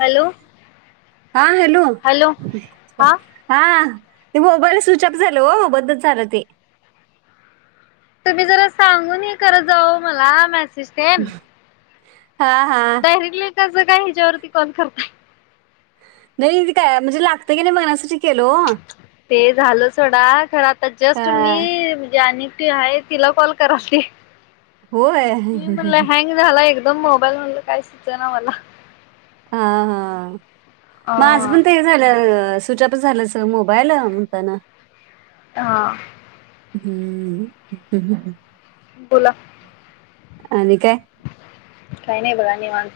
Hello हा hello हा हा ते मोबाईल स्विचअप झालं हो बद्दल झाचालं ते तुम्ही जरा सांगून हे खरं जाऊ मला मेसेज देन हा हा कस काय ह्याच्यावरती कोण करत नाही काय म्हणजे लागत की नाही मना ते झालं सोडा खरं आता जस्ट हा, मी म्हणजे आणि आहे तिला कॉल कराली होय मी म्हणल हँग झाला एकदा द मोबाईल म्हणलं काय सुचय ना मला हा हा मज हा पण ते झालं स्विचअप झालंच मोबाईल म्हणताना हा हम्म बोला अ न काय काही नाही बघा मग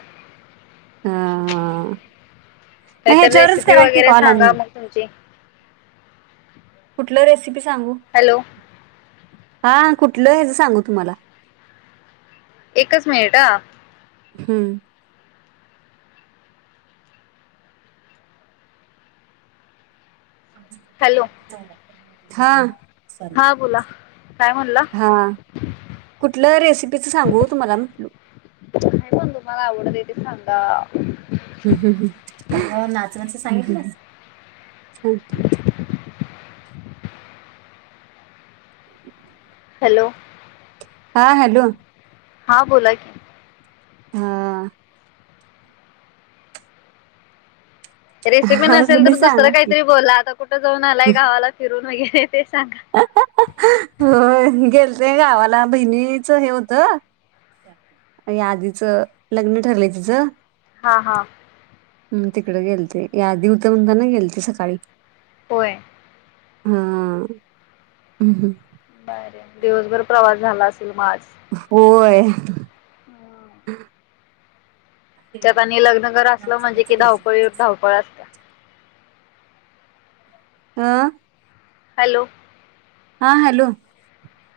महे काहीतरी जोरस रेसिपी करा की वगैरे कॉलनी सांगा मग तुमची कुठलं रेसिपी सांगू हॅलो हा कुठलं आहेच सांगू तुम्हाला एकच मिनिट ह हम्म आम हॅलो पनमाव ते पव ह हा बोला काय म्हणला हा कुठलं रेसिपीच सांगू तुम्हाला म्हटल पण तुम्हाला आवडत येथे सांगा नाच नाच सांगितलं [inaudible] हॅलो हा हॅलो हा बोला की हा रेसिपी आता नसेल तुम्ही तर दुसरं सांगा की. काहीतरी बोलला आता कुठं जाऊन आलाय गावाला फिरून वगैरे ते सांगा हो गेले े गावाला बहिणीच हे होतं या आधीचं लग्न ठरलंय तिचं हा हा हम् तिकडे गेलते याधी उत म्हणताना गेलते सकाळी होय हा ह् हम् बर दिवसभर प्रवास झाला असेल मा होय हम त्यात आणि लग्न घर असलं म्हणजे कि धावपळी वर धावपळ असत्या आा हॅलो हा हॅलो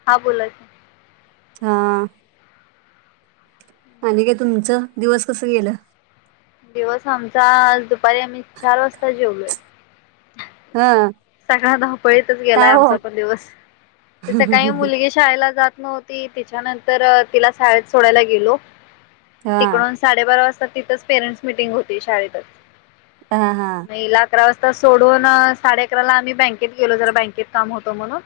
हा बोला की हा आणि काय तुमचं दिवस कसं केलं दिवस आमचा आज दुपारी आम्ही चार वाजता जेवलोय हा सकाळ धावपळीतच का गेलाय हो आमचा पण दिवस ते सकाळी मुलगी शाळेला जात नव्हती तिच्यानंतर तिला शाळेत सोडायला गेलो हा तिकडून साडेबारा वाजता तिथच पेरेंट्स मिटिंग होती शाळेतच हा हा मग हिला अकरा वाजता सोडून साडे अकराला आम्ही बँकेत गेलो जरा बँकेत काम होतो म्हणून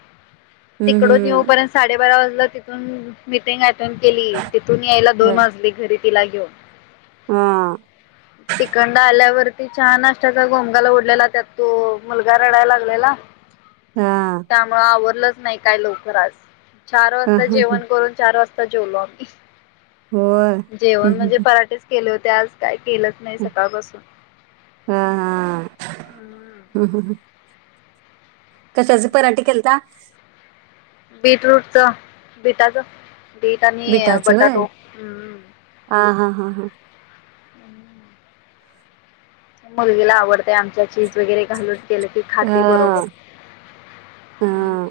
हम्म तिकडच येऊ हम्म. पर्यंत साडेबारा वाजला तिथून मिटिंग केली तेिथून यायला दोन हा वाजले घरी तिला घेऊन तिकंड आल्यावर चहा नाष्ट्याचा घोमंगाला उडलेला त्यात तो मुलगा रडायला लागलेला हा त्यामुळ आवरलंच नाही काय लवकर आज चार हा वाजता हा. जेवण करून चार वाजता जेवलो आम्ही होय. जेवण हम्म म्हणजे हम्म पराठेच केले होते आज काय केलंच नाही हम्म. सकाळपासून हा हा हम कशाचे पराठे केलता बीटरूट च बीटाच बट आणि बिटाच होय बटाटो हम्म हा हा हा हा मुलगीला आवडतय आमच्या चीज वगैरे घालून गेलं की हा खाते बरोबर हम्म. हा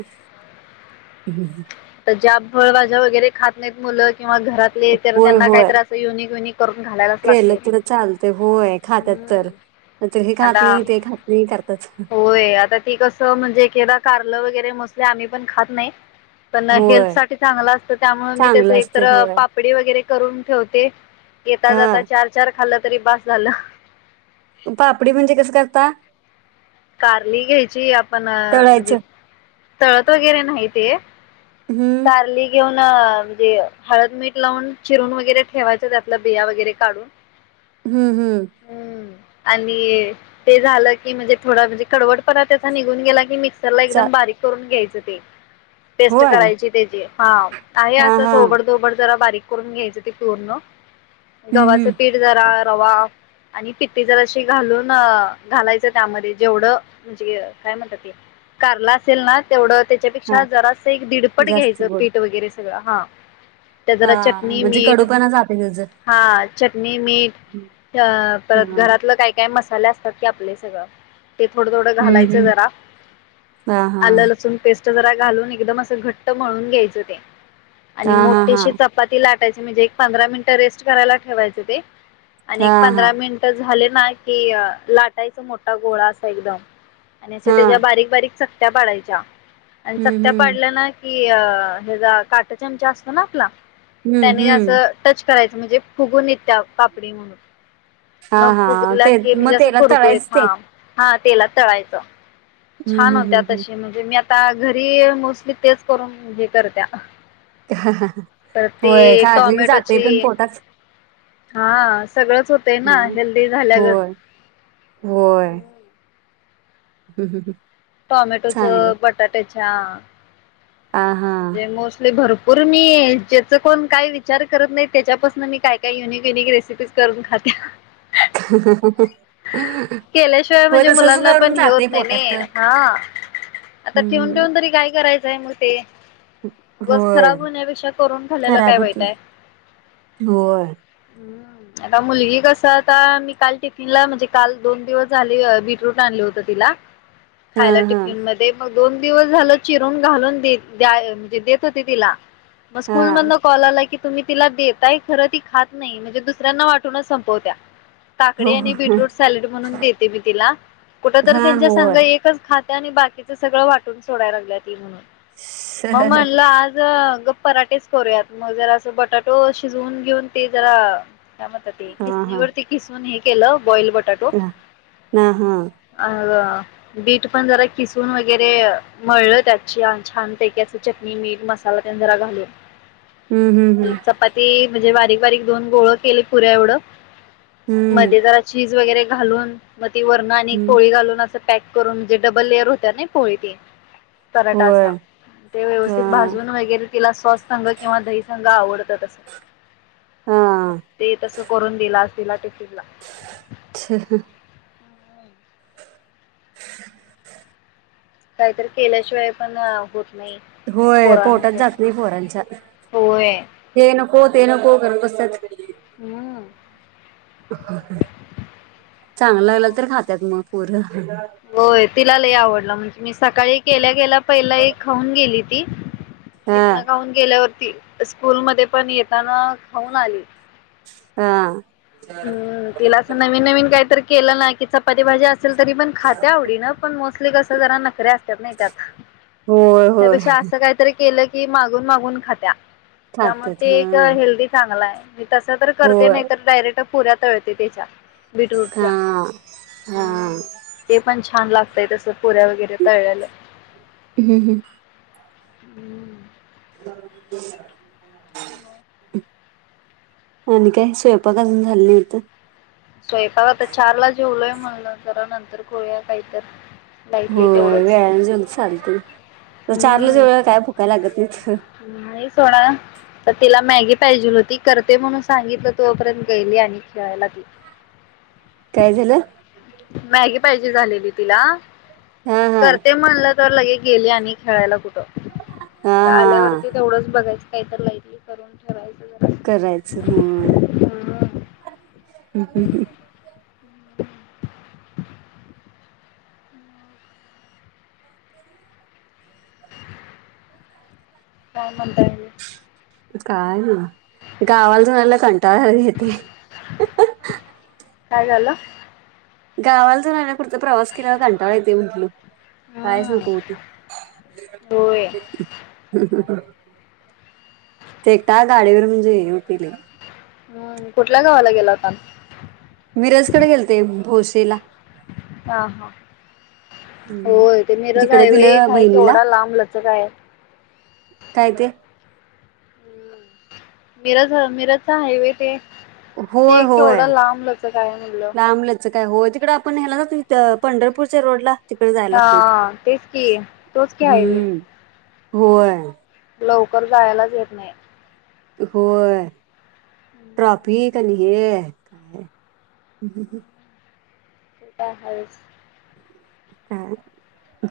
ह् तर ज्या फळभाज्या वगैरे खात नाहीत मुलं किंवा घरातले तर होय त्यांना काहीत होय असं युनिक युनिक करून घालायलाच केलं लागतंय तर चालतंय होय खात्यात तर तर हे खात आता नाही ते खात नाही करतात होय आता ती कसं म्हणजे एकेकदा कारलं वगैरे मस्त आम्ही पण खात नाही पण होय हेल्थसाठी चांगलं असतं त्यामुळे मी त्याच चांगलं असते एकतर होय पापडी वगैरे करून ठेवते येता जाता हा चार चार खाल्लं तरी बास झालं पापडी म्हणजे कसं करता कारली घ्यायची आपण म्हणजे तळायचं तळत वगैरे नाही ते हम्म कारली घेऊन म्हणजे हळद मीठ लावून चिरून वगैरे ठेवायचं त्यातलं बिया वगैरे काढून हम्म हम्म हम्म आणि ते झालं की म्हणजे थोडा म्हणजे कडवटपणा त्याचा निघून गेला की मिक्स चा एकदम बारीक करून घ्यायच ते टेस्ट होय करायची त्याची हा आहे हा हा असं ओबडधोबड जरा बारीक करून घ्यायचं ते पूर्ण हम्म गव्हाच हम्म पीठ जरा रवा आणि पिठ्ठी जराशी घालून घालायचं त्यामध्ये जेवढं म्हणजे काय म्हणतात ते कारला असेल ना,, तेवढंऽऽ हा त्याच्यापेक्षा जरास एक दीडपट जास्त घ्यायचं गोड पीठ वगैरे सगळं,, हां. त्यात हा जरा चटणी म्हणजे मीठऽऽ कडूपणा जाते त्याच हा हां,, चटणी मीठ अ परत हम्म घरातलं काय काय मसाऽऽ झाले असतात की आपले सगळंऽऽ ते थोडं, थोडं घालायचं हम्म. जरा,, आलं लसूण पेस्ट जरा घालून एकदम असं घटऽऽ मळुन घ्यायच ते,, आणि मोठीशी चपाती लाटऽऽ चं म्हेजे एक पंधरा मिनटं रेस्ट करायला ठेवायच ते,, आणि एक पंधरा मिनिट झाऽऽ ना कि अं लाटायचा मोठा गोळा असा एकदम, आणि असे त्याच्या हां. बारीक, बारीक चऽऽ चकत्या पाडायच्या, आणि हं, चकत्या हं. पाडल्यानऽऽ कि अ हजार,, काटा चमचा असतो ना आपला हं, त्यानी हं. असं टचऽऽ करायच म्हणजे फुगून येत त्या पापडी म्हणूनऽऽ हां, न हां. फूगला ते की मजे मग जसं त्याला कुरकुरीत, तळायचं ते. हां. हा तेलात तळायचं, हं, छान हं, हं, होत्यात हं. तशी म्हणजे मी आऽऽ आता घरी मोस्टली तेच करून हे करत्याऱ्यपऽऽ तर होय, तेऽ खाल्ली की जाते पण टॉमॅटोचीऽऽ पोटात. हा सगळंच होतय ना हं. हेल्दी झाल्या गत होय, होय चांगलं. टॉमॅटोचं, बटाट्याच्याऽऽ हां, म्हणजे हां. मोस्टली भरपू र मी, ज्याच कोण काही विचार करत नाही त्याच्यापासून मी काय, काय युनिक, युनिक रेसिपीज करून खात [inaudible] हहहहह केल्याशिवाय म्हणजे मुलांना पण हे जाते होत नाही पोटात नाई, तर. हां. आता ठेवून, हं. ठेवून तरी काय करायचंय मग तेऽऽ उगच होय. खराब होण्यापेक्षा करून खालेलं काय खराब वाईट होतं. हाय होय, आता मुलगी कसं आता मी काल टिफीनला म्हणजे काल दोन दिवस झाले बीटरूट आणलं होत तिलाऽऽ खायला हां, हां. टिफिन मध्ये मग दोन दिवस झालं चिरून घालून देतऽऽ द्या म्हणजे देत होते तिला मग स्कूल मधन हां. कॉल आलाय कीऽऽ तुम्ही तिला देताय खरं, ती खात नाही, म्हणजे दुसऱ्यांना वाटूनच संपवत्या. काकडी हो, आणि हो. बीटरूट सॅलेड म्हणून देते मी तिला, कुठ तर हां, त्यांच्या संग होय. एकच खातऽऽ आणि बाकीच सगळं वाटून सोडाय लागल्या ती म्हणून मग म्हटलं आजऽऽ पराटेच करूयात, मग जरा असं बटाटो शिजवून घेऊन ते जराऽऽ काय म्हणतात ते, हां, हां. खिसणीवरती खिसून हे केलं. बॉईल बटाटो हां, हां. अंऽ बीट पण जरा किसून वगैरे, मळलं त्याचीऽऽ छान पैकी असं चटणी मीठ, मसाला तेन जरा घालून, हं, हं, हं. चपातीऽऽ म्हणजे बारीक, बारीक दोन गोळं केले पुऱ्या एवढं, हं, मध्ये जरा चीज वगैरेऽऽ घालून मग ती वरणं आणि एक हं. पोळी घालून असऽऽ पॅक करून जे डबल लेअर होत्या नाई पोळी ती पराटा होय. असा ते व्यवस्थित हां, भाजून वगैरे तिला सॉस संग किंवा दही संग आवडत तसंऽऽ हां. ते तसं करून दिलं आज तिला, टिफिनला. [inaudible] काहीतरी केल्याशिवाय पण होतऽऽ होय,, पोटात जात नाही पोरांच्या,, होय. हे नकोऽऽ हो, ते नको करत बसत्यात. हम्म चांगल लागलं तर खात्यात मग पोरं. होय तिला लय आवडलं म्हणजे मी सकाळी केल्या केल्याऽऽ पहिला एक खाऊन गेली ती हितन हां, खाऊन गेल्यावरती स्कूल मध्ये पण येताना खाऊन आली हा हम् तिला असं नवीन नवीन काही तर केलं ना कि चपाती भाजी अस असलं तरी पण खात्या आवडीन पण मोस्टली कस जरा नखऱे असत्यात नाही त्यात होय, होय. त्यापेक्षा असं काहीतरी केलं की की मागून मागून खात्या त्यामुळे खात्यात. ते एक हां. हेल्दी चांगला आहे मी तस तर करते होय. नाही तर डायरेक्ट पुऱ्या तळते त्याच्या बीटरूटच्या हां, हां. ह्म्म्म ते पण छान लागतय तसं पुऱ्या वगैरे तळलेलं हम्म हम्म हम्म [inaudible] आणि काय स्वयंपाक अजून झाले नाही वाटतं स्वयंपाक आता चार ला जेवलोय म्हणलं जरा नंतर करूया कायतर होय वेळानं जेवलं तर चालतय तर चारला हम्म जेवल्यावर काय भुका लागत नाहीत नाही सोडा तर तिला मॅगी पाहिजे होती करते म्हणून सांगितलं तोपर्यंत गेली आणि खेळायला काय झालं मॅगी पाहिजे झालेली तिला हां, हां. करते म्हणलं तर लगे गेली आणि खेळायला कुठ - हां, आल्यावरती हां. तेवढंच बघायचं काहीतर लाईटली - करून ठेवायच जरा करायचं ह् हम्म [inaudible] काय म्हणताय आणि - [unintelligible] गावाल जराला कंटाळरी येते काय झालं गावाल जाऊन आल्या वर ना कुठतर प्रवास केल्यावर कंटाळा येतो य म्हटल कायच हम्म नको होतय होय ते एकटाक गाडीवर म्हणजे [unintelligible] हम्म कुठल्या गावाला गेला होता मिरजकडे गेलते भोशीला हा हा होय ते मिरज तिकड हायवे दिलं हाय केवढा लांब लचक आहे कायते मीरज मीरज चा हायवे ते होय ते केवढं होय. लांबलंच काय म्हटलं लांबलच काय हो तिकडे आपण न्यायला जो पंढरपूरच्या रोड ला तिकडे जायला लागतय ते हा तेच की तोच की हायवे हम्म होय लवकर जायलाच येत नाही होय ट्रॉफिक तेन ह्य काय [unintelligible] काय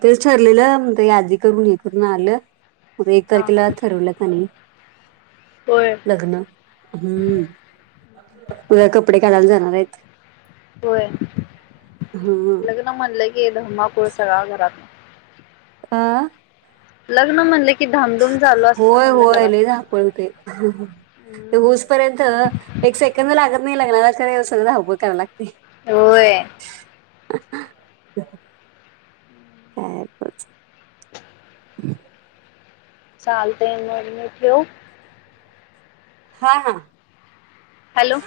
तेच ठरलेलं म्हण यादी करून हे करून आलं म एक हा तारखेला ठरवलं त्यांनी होय लग्न हम्म उद्या कपडे काढायला जाणार आहेत होय ह लग्न म्हणलं ग धमाकुळ सगळा घरात आह लग्न म्हणलकी होय होय लय धावपळ होतय ते ऊस पर्यंत एक सेकंद लागत नाही लग्नाला तर सगळं धावं पळ कराय लागत य होय [unintelligible] [unintelligible] चालतंयं म मी ठेऊ हा हा हॅलो